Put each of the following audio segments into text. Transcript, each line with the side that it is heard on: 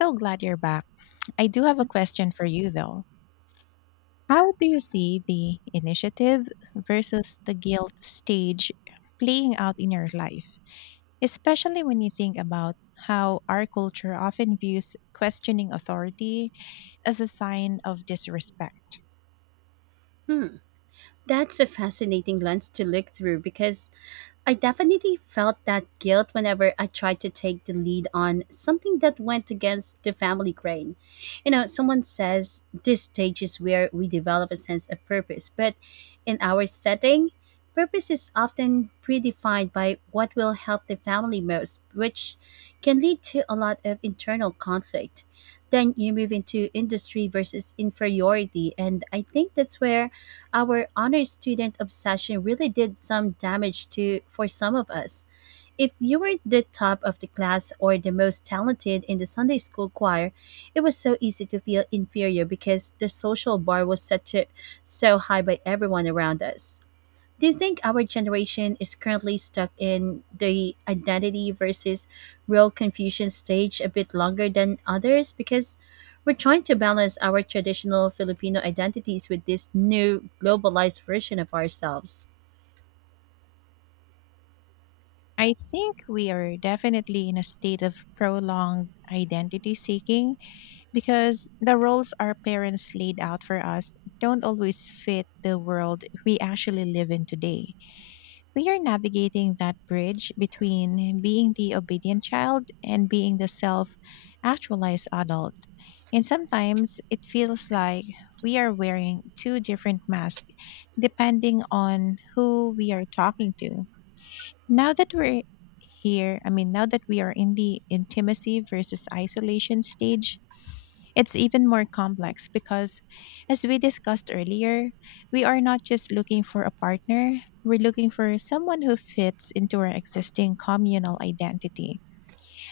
left: So glad you're back. I do have a
right: Yeah.
left: question for you though. How do you see the initiative versus the guilt stage playing out in your life? Especially when you think about how our culture often views questioning authority as a sign of disrespect.
right: Hmm, that's a fascinating lens to look through, because I definitely felt that guilt whenever I tried to take the lead on something that went against the family grain. You know, someone says this stage is where we develop a sense of purpose, but in our setting, purpose is often predefined by what will help the family most, which can lead to a lot of internal conflict. Then you move into industry versus inferiority, and I think that's where our honor student obsession really did some damage to for some of us. If you weren't the top of the class or the most talented in the Sunday school choir, it was so easy to feel inferior because the social bar was set to so high by everyone around us. Do you think our generation is currently stuck in the identity versus real confusion stage a bit longer than others? Because we're trying to balance our traditional Filipino identities with this new globalized version of ourselves.
left: I think we are definitely in a state of prolonged identity seeking because the roles our parents laid out for us don't always fit the world we actually live in today. We are navigating that bridge between being the obedient child and being the self actualized adult. And sometimes it feels like we are wearing two different masks depending on who we are talking to. Now that we're here, I mean, now that we are in the intimacy versus isolation stage, it's even more complex because, as we discussed earlier, we are not just looking for a partner, we're looking for someone who fits into our existing communal identity.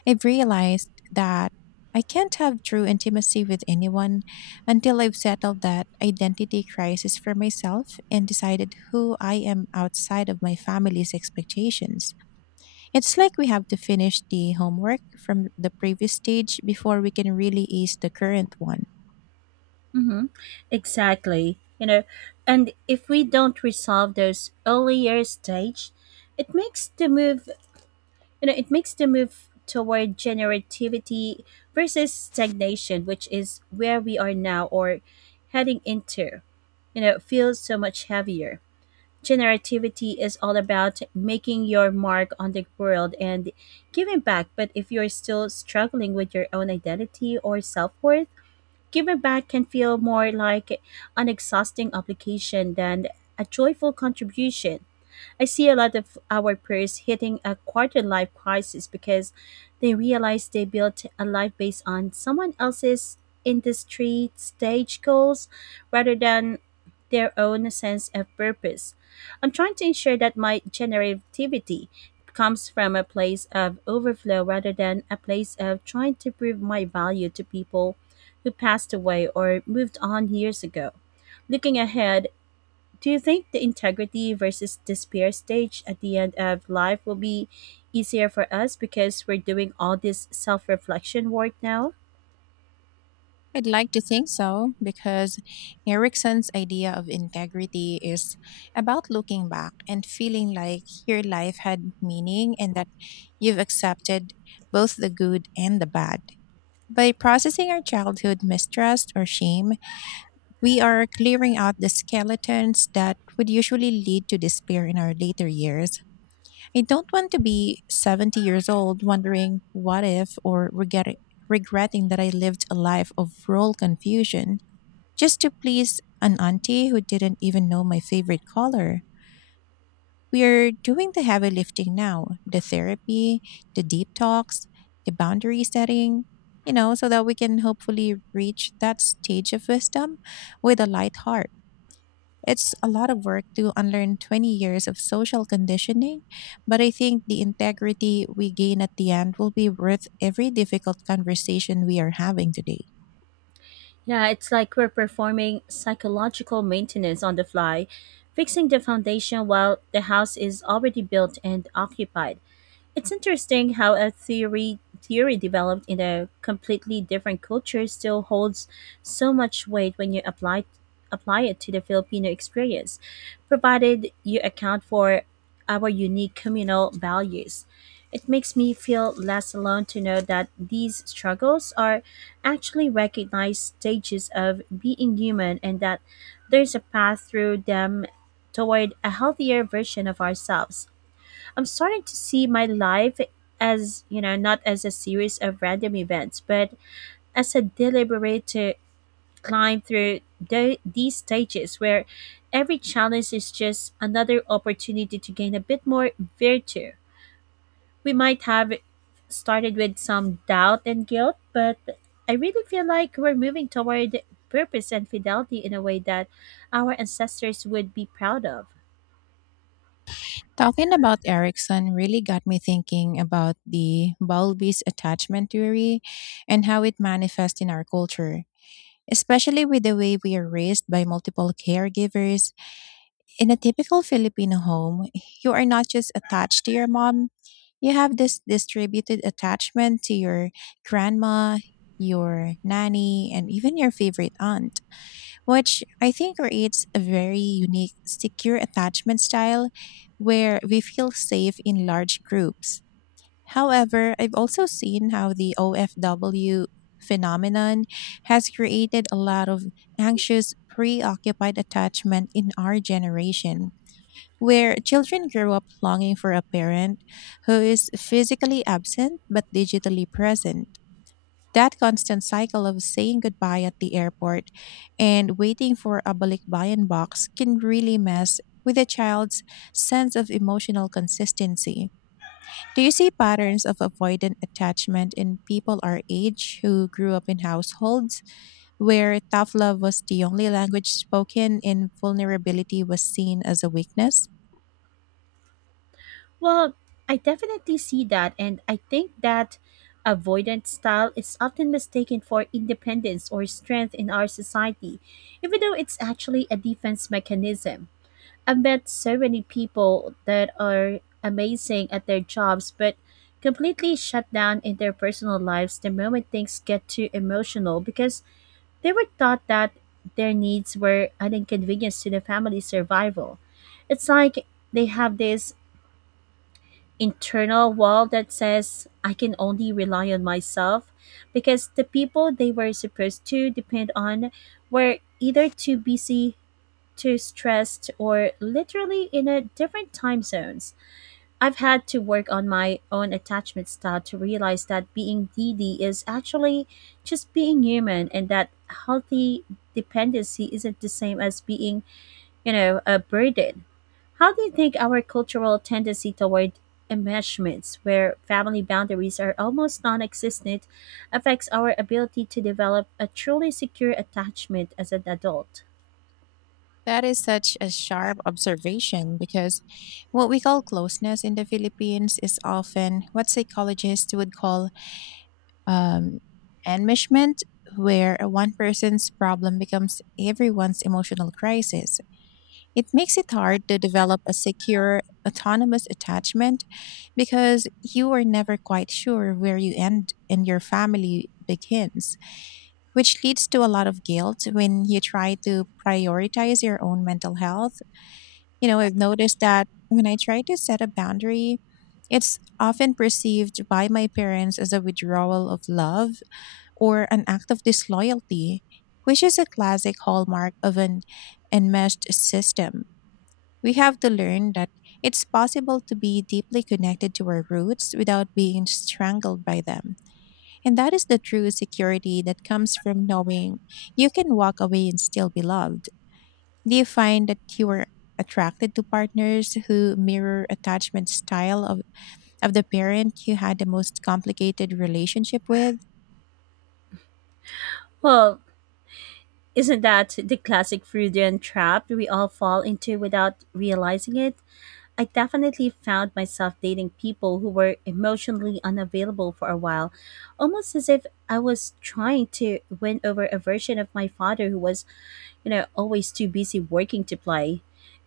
left: I've realized that I can't have true intimacy with anyone until I've settled that identity crisis for myself and decided who I am outside of my family's expectations. It's like we have to finish the homework from the previous stage before we can really ease the current one.
right: Mm-hmm. Exactly. You know, and if we don't resolve those earlier stage, it makes the move it makes the move toward generativity versus stagnation, which is where we are now or heading into, feels so much heavier. Generativity is all about making your mark on the world and giving back, but if you're still struggling with your own identity or self-worth, giving back can feel more like an exhausting obligation than a joyful contribution. I see a lot of our peers hitting a quarter life crisis because they realize they built a life based on someone else's industry stage goals rather than their own sense of purpose. I'm trying to ensure that my generativity comes from a place of overflow rather than a place of trying to prove my value to people who passed away or moved on years ago. Looking ahead, do you think the integrity versus despair stage at the end of life will be easier for us because we're doing all this self reflection work now?
left: I'd like to think so, because Erickson's idea of integrity is about looking back and feeling like your life had meaning and that you've accepted both the good and the bad. By processing our childhood mistrust or shame, we are clearing out the skeletons that would usually lead to despair in our later years. I don't want to be 70 years old wondering what if, or regretting that I lived a life of role confusion just to please an auntie who didn't even know my favorite color. We're doing the heavy lifting now: the therapy, the deep talks, the boundary setting, so that we can hopefully reach that stage of wisdom with a light heart. It's a lot of work to unlearn 20 years of social conditioning, but I think the integrity we gain at the end will be worth every difficult conversation we are having today.
right: Yeah, it's like we're performing psychological maintenance on the fly, fixing the foundation while the house is already built and occupied. It's interesting how a theory developed in a completely different culture still holds so much weight when you apply it to the Filipino experience, provided you account for our unique communal values. It makes me feel less alone to know that these struggles are actually recognized stages of being human, and that there's a path through them toward a healthier version of ourselves. I'm starting to see my life as not as a series of random events, but as a deliberate to climb through these stages, where every challenge is just another opportunity to gain a bit more virtue. We might have started with some doubt and guilt, but I really feel like we're moving toward purpose and fidelity in a way that our ancestors would be proud of.
left: Talking about Erickson really got me thinking about the Bowlby's attachment theory and how it manifests in our culture, especially with the way we are raised by multiple caregivers. In a typical Filipino home, you are not just attached to your mom, you have this distributed attachment to your grandma, your nanny, and even your favorite aunt, which I think creates a very unique, secure attachment style where we feel safe in large groups. However, I've also seen how the OFW phenomenon has created a lot of anxious, preoccupied attachment in our generation, where children grow up longing for a parent who is physically absent but digitally present. That constant cycle of saying goodbye at the airport and waiting for a balikbayan box can really mess with a child's sense of emotional consistency. Do you see patterns of avoidant attachment in people our age who grew up in households where tough love was the only language spoken and vulnerability was seen as a weakness?
right: Well, I definitely see that, and I think that avoidant style is often mistaken for independence or strength in our society, even though it's actually a defense mechanism. I've met so many people that are amazing at their jobs but completely shut down in their personal lives the moment things get too emotional, because they were taught that their needs were an inconvenience to the family's survival. It's like they have this internal wall that says I can only rely on myself, because the people they were supposed to depend on were either too busy, too stressed, or literally in a different time zones. I've had to work on my own attachment style to realize that being needy is actually just being human, and that healthy dependency isn't the same as being, you know, a burden. How do you think our cultural tendency toward enmeshments, where family boundaries are almost non existent, affects our ability to develop a truly secure attachment as an adult?
left: That is such a sharp observation, because what we call closeness in the Philippines is often what psychologists would call um, enmeshment, where one person's problem becomes everyone's emotional crisis. It makes it hard to develop a secure, autonomous attachment because you are never quite sure where you end and your family begins, which leads to a lot of guilt when you try to prioritize your own mental health. I've noticed that when I try to set a boundary, it's often perceived by my parents as a withdrawal of love or an act of disloyalty, which is a classic hallmark of an enmeshed system. We have to learn that it's possible to be deeply connected to our roots without being strangled by them. And that is the true security that comes from knowing you can walk away and still be loved. Do you find that you are attracted to partners who mirror attachment style of the parent you had the most complicated relationship with?
right: Well, isn't that the classic Freudian trap we all fall into without realizing it? I definitely found myself dating people who were emotionally unavailable for a while, almost as if I was trying to win over a version of my father who was, you know, always too busy working to play.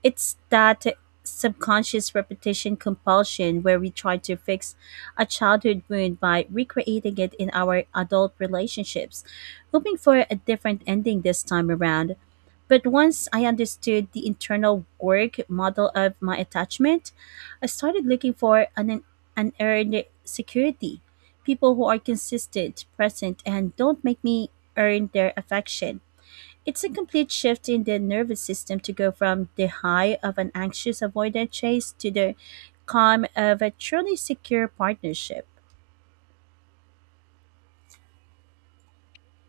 right: It's that subconscious repetition compulsion where we try to fix a childhood wound by recreating it in our adult relationships, hoping for a different ending this time around. But once I understood the internal work model of my attachment, I started looking for an unearned security. People who are consistent, present, and don't make me earn their affection. It's a complete shift in the nervous system to go from the high of an anxious avoidant chase to the calm of a truly secure partnership.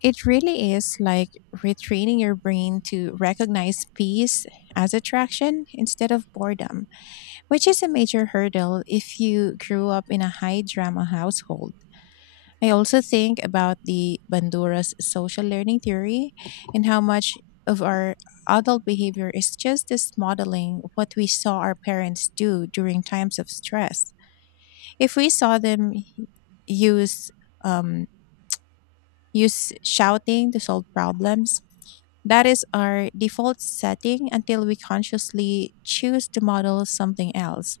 left: It really is like retraining your brain to recognize peace as attraction instead of boredom, which is a major hurdle if you grew up in a high drama household. I also think about the Bandura's social learning theory and how much of our adult behavior is just this modeling what we saw our parents do during times of stress. If we saw them use um, use shouting to solve problems, that is our default setting until we consciously choose to model something else,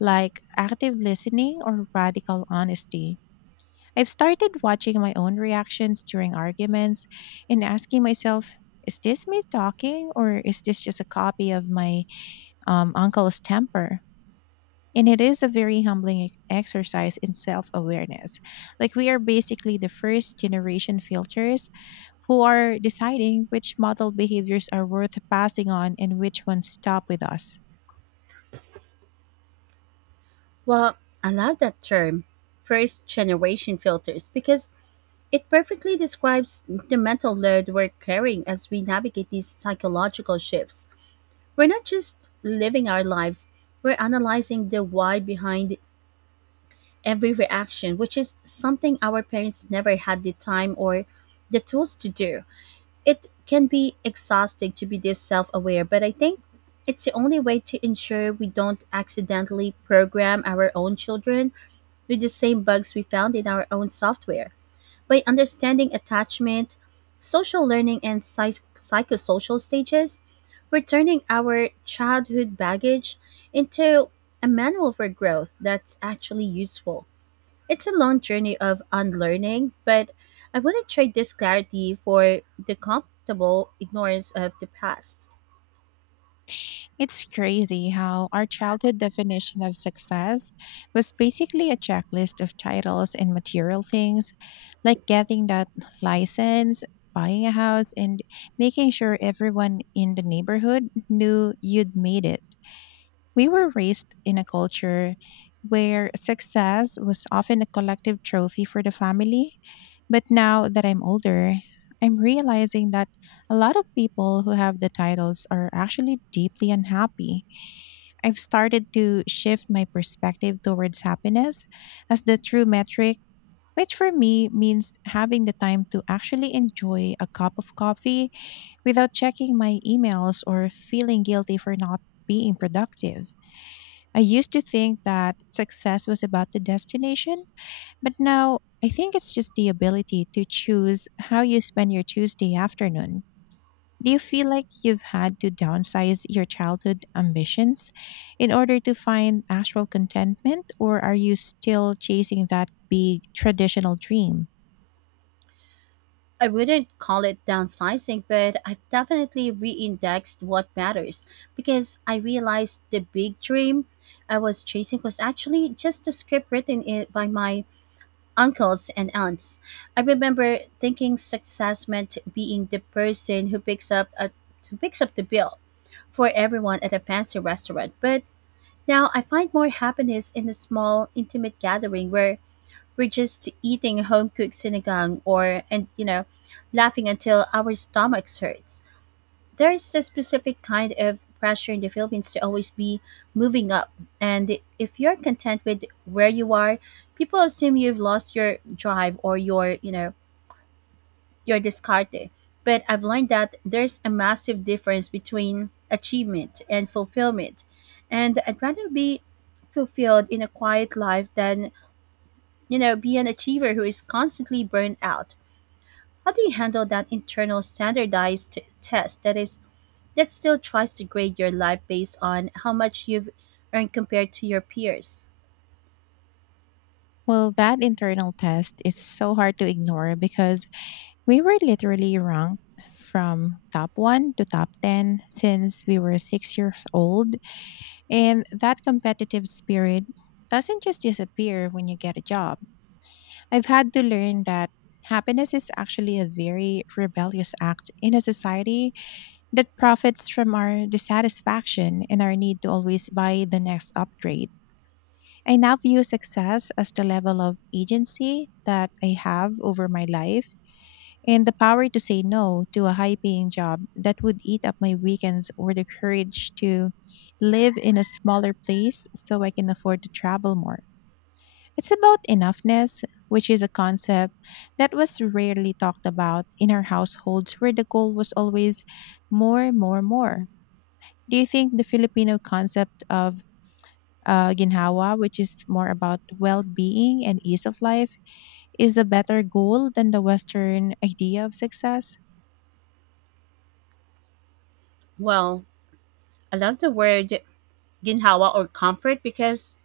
left: like active listening or radical honesty. I've started watching my own reactions during arguments and asking myself, is this me talking, or is this just a copy of my uncle's temper? And it is a very humbling exercise in self awareness. Like, we are basically the first generation filters who are deciding which model behaviors are worth passing on and which ones stop with us.
right: Well, I love that term, first generation filters, because it perfectly describes the mental load we're carrying as we navigate these psychological shifts. We're not just living our lives, we're analyzing the why behind every reaction, which is something our parents never had the time or the tools to do. It can be exhausting to be this self aware, but I think it's the only way to ensure we don't accidentally program our own children with the same bugs we found in our own software. By understanding attachment, social learning, and psychosocial stages, we're turning our childhood baggage into a manual for growth that's actually useful. It's a long journey of unlearning, but I wouldn't trade this clarity for the comfortable ignorance of the past.
left: It's crazy how our childhood definition of success was basically a checklist of titles and material things, like getting that license, buying a house, and making sure everyone in the neighborhood knew you'd made it. We were raised in a culture where success was often a collective trophy for the family, but now that I'm older, I'm realizing that a lot of people who have the titles are actually deeply unhappy. I've started to shift my perspective towards happiness as the true metric, which for me means having the time to actually enjoy a cup of coffee without checking my emails or feeling guilty for not being productive. I used to think that success was about the destination, but now I think it's just the ability to choose how you spend your Tuesday afternoon. Do you feel like you've had to downsize your childhood ambitions in order to find actual contentment, or are you still chasing that big traditional dream?
right: I wouldn't call it downsizing, but I've definitely re-indexed what matters, because I realized the big dream I was chasing was actually just a script written by my uncles and aunts. I remember thinking success meant being the person who who picks up the bill for everyone at a fancy restaurant, but now, I find more happiness in a small, intimate gathering where we're just eating home cooked sinigang and, laughing until our stomachs hurts. There's a specific kind of pressure in the Philippines to always be moving up. And if you're content with where you are, people assume you've lost your drive or your discarte. But I've learned that there's a massive difference between achievement and fulfillment. And I'd rather be fulfilled in a quiet life than, be an achiever who is constantly burned out. How do you handle that internal standardized test that still tries to grade your life based on how much you've earned compared to your peers?
left: Well, that internal test is so hard to ignore, because we were literally ranked from top one to top 10 since we were 6 years old. And that competitive spirit doesn't just disappear when you get a job. I've had to learn that happiness is actually a very rebellious act in a society that profits from our dissatisfaction and our need to always buy the next upgrade. I now view success as the level of agency that I have over my life, and the power to say no to a high paying job that would eat up my weekends, or the courage to live in a smaller place so I can afford to travel more. It's about enoughness, which is a concept that was rarely talked about in our households, where the goal was always more, more, more. Do you think the Filipino concept of ginhawa, which is more about well being and ease of life, is a better goal than the Western idea of success?
right: Well, I love the word ginhawa, or comfort, because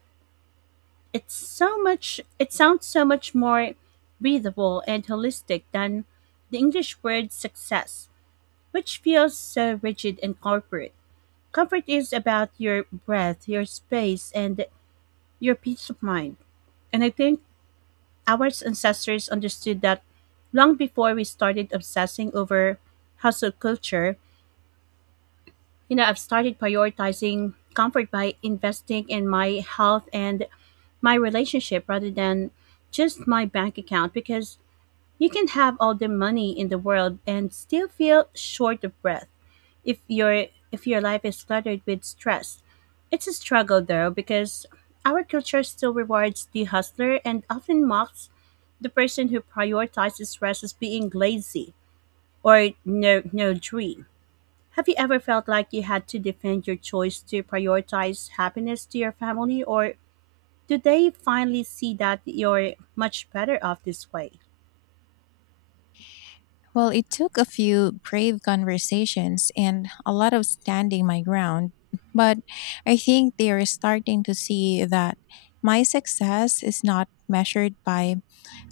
right: it sounds so much more breathable and holistic than the English word success, which feels so rigid and corporate. Comfort is about your breath, your space, and your peace of mind. And I think our ancestors understood that long before we started obsessing over hustle culture. You know, I've started prioritizing comfort by investing in my health and my relationship rather than just my bank account, because you can have all the money in the world and still feel short of breath. If your life is cluttered with stress, it's a struggle, though, because our culture still rewards the hustler and often mocks the person who prioritizes rest as being lazy or no dream. Have you ever felt like you had to defend your choice to prioritize happiness to your family, or do they finally see that you're much better off this way?
left: Well, it took a few brave conversations and a lot of standing my ground, but I think they are starting to see that my success is not measured by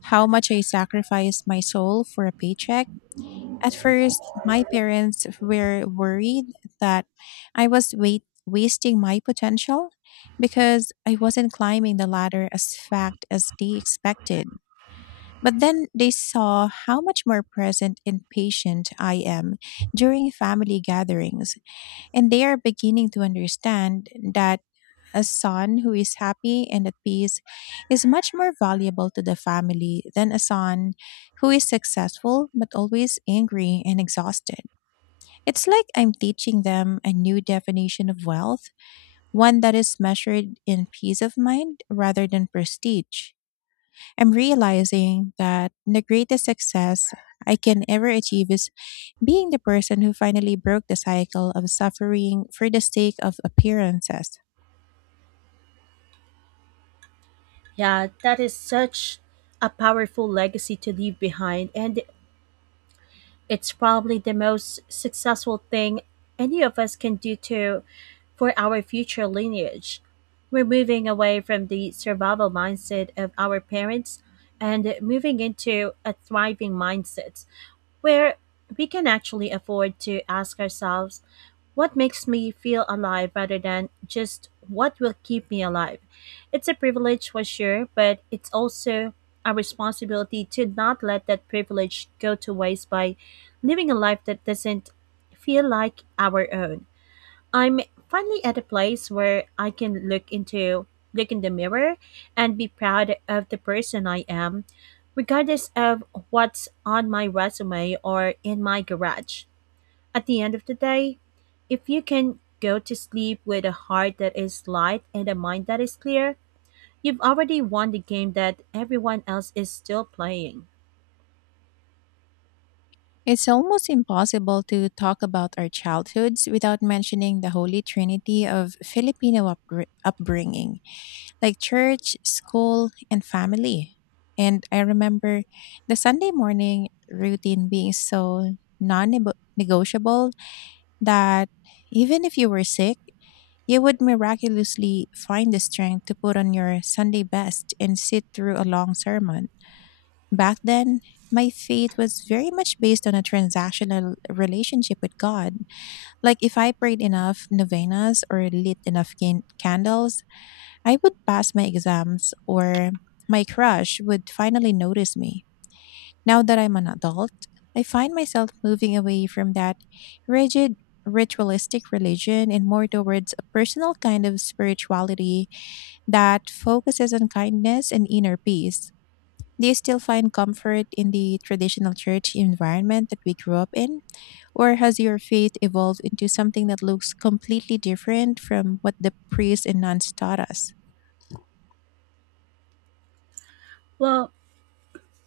left: how much I sacrifice my soul for a paycheck. At first, my parents were worried that I was wasting my potential because I wasn't climbing the ladder as fast as they expected. But then they saw how much more present and patient I am during family gatherings, and they are beginning to understand that a son who is happy and at peace is much more valuable to the family than a son who is successful but always angry and exhausted. It's like I'm teaching them a new definition of wealth, one that is measured in peace of mind rather than prestige. I'm realizing that the greatest success I can ever achieve is being the person who finally broke the cycle of suffering for the sake of appearances.
right: Yeah, that is such a powerful legacy to leave behind, and it's probably the most successful thing any of us can do to for our future lineage. We're moving away from the survival mindset of our parents and moving into a thriving mindset, where we can actually afford to ask ourselves what makes me feel alive rather than just what will keep me alive. It's a privilege for sure, but it's also a responsibility to not let that privilege go to waste by living a life that doesn't feel like our own. I'm finally at a place where I can look in the mirror and be proud of the person I am, regardless of what's on my resume or in my garage. At the end of the day, if you can go to sleep with a heart that is light and a mind that is clear, you've already won the game that everyone else is still playing.
left: It's almost impossible to talk about our childhoods without mentioning the holy trinity of Filipino upbringing, like church, school, and family. And I remember the Sunday morning routine being so non negotiable that even if you were sick, you would miraculously find the strength to put on your Sunday best and sit through a long sermon. Back then, my faith was very much based on a transactional relationship with God. Like, if I prayed enough novenas or lit enough candles, I would pass my exams or my crush would finally notice me. Now that I'm an adult, I find myself moving away from that rigid, ritualistic religion and more towards a personal kind of spirituality that focuses on kindness and inner peace. Do you still find comfort in the traditional church environment that we grew up in? Or has your faith evolved into something that looks completely different from what the priests and nuns taught us?
right: Well,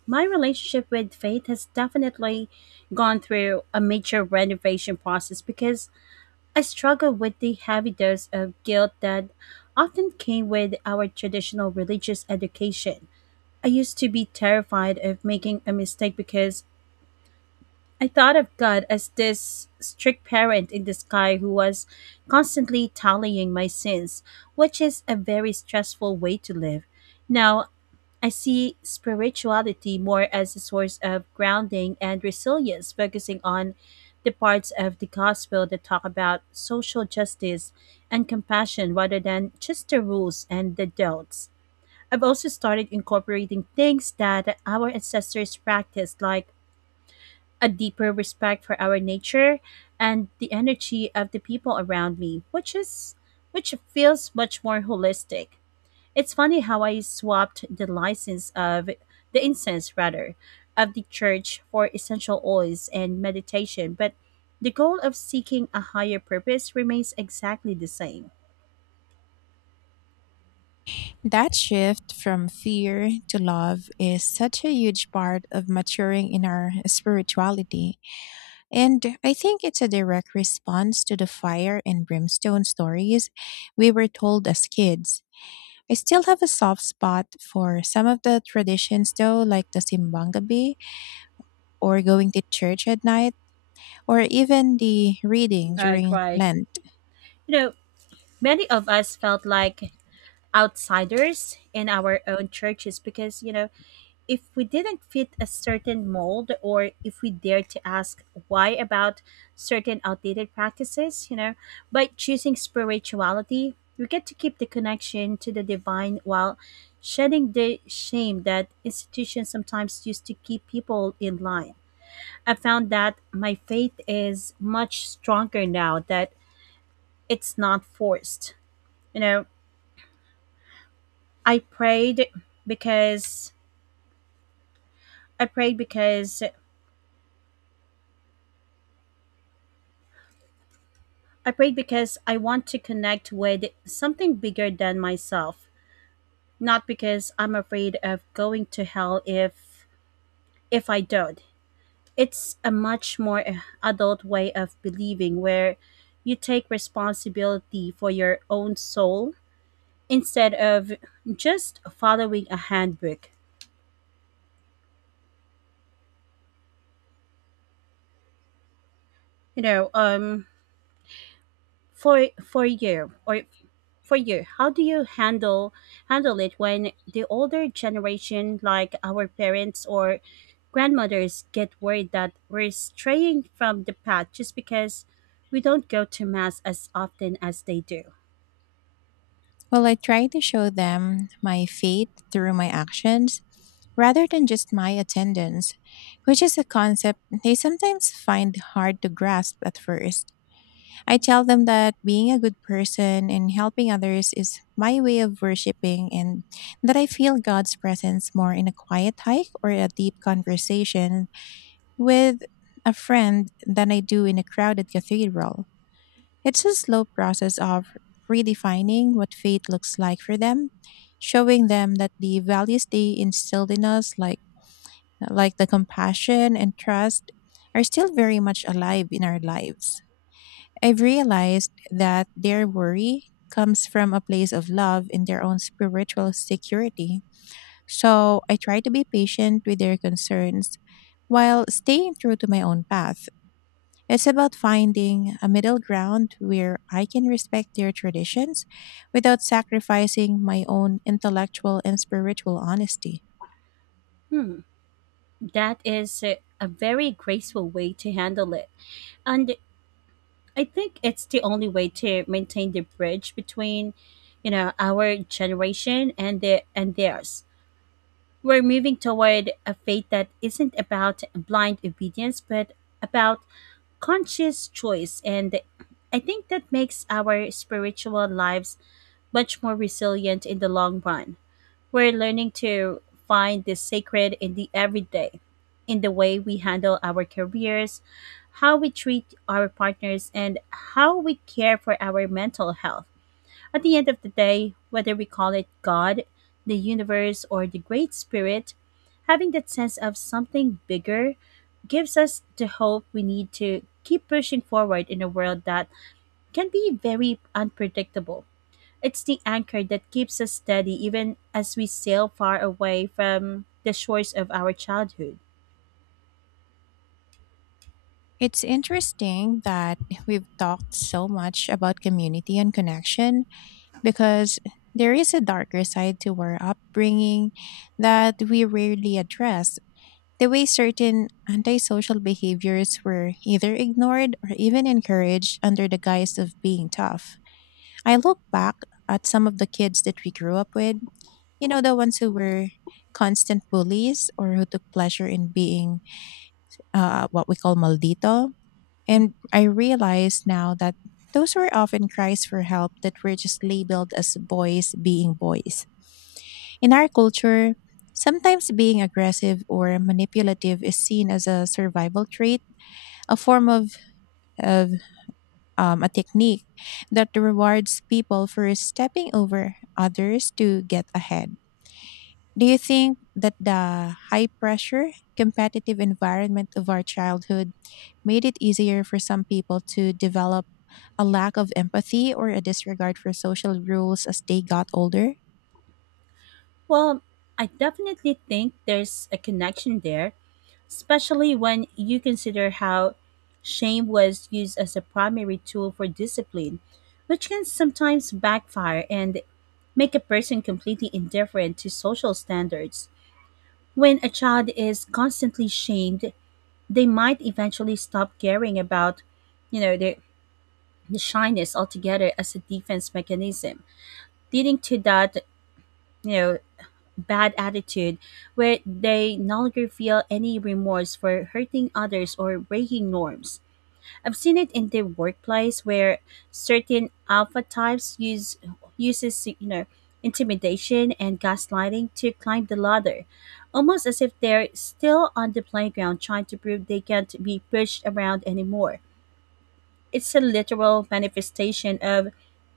right: my relationship with faith has definitely gone through a major renovation process, because I struggle with the heavy dose of guilt that often came with our traditional religious education. I used to be terrified of making a mistake because I thought of God as this strict parent in the sky who was constantly tallying my sins, which is a very stressful way to live. Now, I see spirituality more as a source of grounding and resilience, focusing on the parts of the gospel that talk about social justice and compassion rather than just the rules and the don'ts. I've also started incorporating things that our ancestors practiced, like a deeper respect for our nature and the energy of the people around me, which feels much more holistic. It's funny how I swapped the license of the incense rather of the church for essential oils and meditation, but the goal of seeking a higher purpose remains exactly the same.
left: That shift from fear to love is such a huge part of maturing in our spirituality. And I think it's a direct response to the fire and brimstone stories we were told as kids. I still have a soft spot for some of the traditions, though, like the Simbangabi, or going to church at night, or even the reading
right: Right,
left: during
right: right.
left: Lent.
right: You know, many of us felt like outsiders in our own churches because, if we didn't fit a certain mold or if we dared to ask why about certain outdated practices, by choosing spirituality, we get to keep the connection to the divine while shedding the shame that institutions sometimes use to keep people in line. I found that my faith is much stronger now that it's not forced. You know, I prayed because I prayed because I prayed because I want to connect with something bigger than myself, not because I'm afraid of going to hell if I don't. It's a much more adult way of believing where you take responsibility for your own soul instead of just following a handbook. you know um for for you or for you, how do you handle it when the older generation, like our parents or grandmothers, get worried that we're straying from the path just because we don't go to mass as often as they do?
left: Well, I try to show them my faith through my actions rather than just my attendance, which is a concept they sometimes find hard to grasp at first. I tell them that being a good person and helping others is my way of worshiping, and that I feel God's presence more in a quiet hike or a deep conversation with a friend than I do in a crowded cathedral. It's a slow process of redefining what faith looks like for them, showing them that the values they instilled in us, like the compassion and trust, are still very much alive in our lives. I've realized that their worry comes from a place of love in their own spiritual security. So I try to be patient with their concerns while staying true to my own path. It's about finding a middle ground where I can respect their traditions without sacrificing my own intellectual and spiritual honesty.
right: Hmm. That is a very graceful way to handle it, and I think it's the only way to maintain the bridge between, you know, our generation and theirs. We're moving toward a faith that isn't about blind obedience, but about conscious choice. And I think that makes our spiritual lives much more resilient in the long run. We're learning to find the sacred in the everyday, in the way we handle our careers, how we treat our partners, and how we care for our mental health. At the end of the day, whether we call it God, the universe, or the Great Spirit, having that sense of something bigger gives us the hope we need to keep pushing forward in a world that can be very unpredictable. It's the anchor that keeps us steady even as we sail far away from the shores of our childhood.
left: It's interesting that we've talked so much about community and connection because there is a darker side to our upbringing that we rarely address. The way certain antisocial behaviors were either ignored or even encouraged under the guise of being tough. I look back at some of the kids that we grew up with, you know, the ones who were constant bullies or who took pleasure in being what we call maldito, and I realize now that those were often cries for help that were just labeled as boys being boys. In our culture, sometimes being aggressive or manipulative is seen as a survival trait, a form of a technique that rewards people for stepping over others to get ahead. Do you think that the high pressure, competitive environment of our childhood made it easier for some people to develop a lack of empathy, or a disregard for social rules as they got older?
right: Well, I definitely think there's a connection there, especially when you consider how shame was used as a primary tool for discipline, which can sometimes backfire and make a person completely indifferent to social standards. When a child is constantly shamed, they might eventually stop caring about, you know, the shyness altogether as a defense mechanism, leading to that, you know, bad attitude where they no longer feel any remorse for hurting others or breaking norms. I've seen it in the workplace where certain alpha types use uses you know intimidation and gaslighting to climb the ladder, almost as if they're still on the playground trying to prove they can't be pushed around anymore. It's a literal manifestation of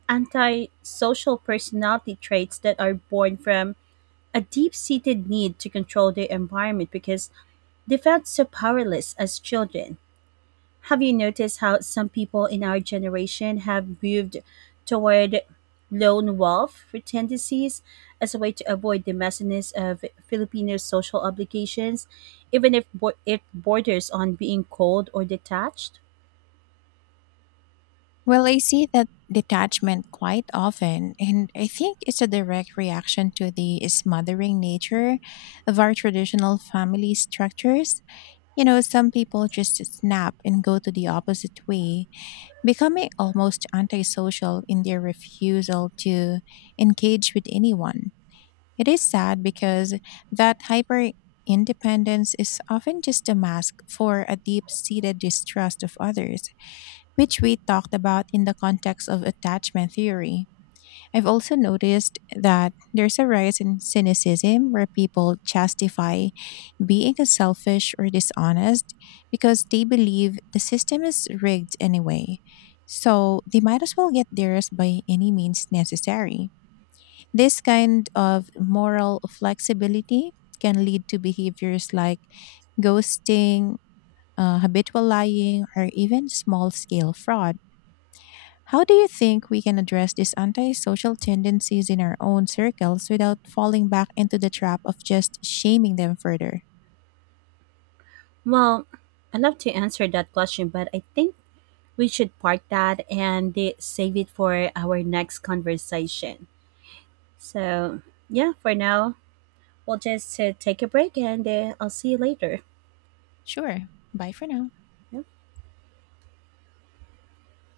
right: antisocial personality traits that are born from a deep seated need to control their environment because they felt so powerless as children. Have you noticed how some people in our generation have moved toward lone wolf tendencies as a way to avoid the messiness of Filipino social obligations, even if it borders on being cold or detached?
left: Well, I see that detachment quite often, and I think it's a direct reaction to the smothering nature of our traditional family structures. You know, some people just snap and go to the opposite way, becoming almost antisocial in their refusal to engage with anyone. It is sad because that hyper independence is often just a mask for a deep seated distrust of others, which we talked about in the context of attachment theory. I've also noticed that there's a rise in cynicism where people justify being selfish or dishonest because they believe the system is rigged anyway. So they might as well get theirs by any means necessary. This kind of moral flexibility can lead to behaviors like ghosting, habitual lying, or even small scale fraud. How do you think we can address these antisocial tendencies in our own circles without falling back into the trap of just shaming them further?
right: Well, I'd love to answer that question, but I think we should park that and save it for our next conversation. So, yeah, for now, we'll just take a break, and I'll see you later.
left: Sure. Bye for now.
right: Yeah.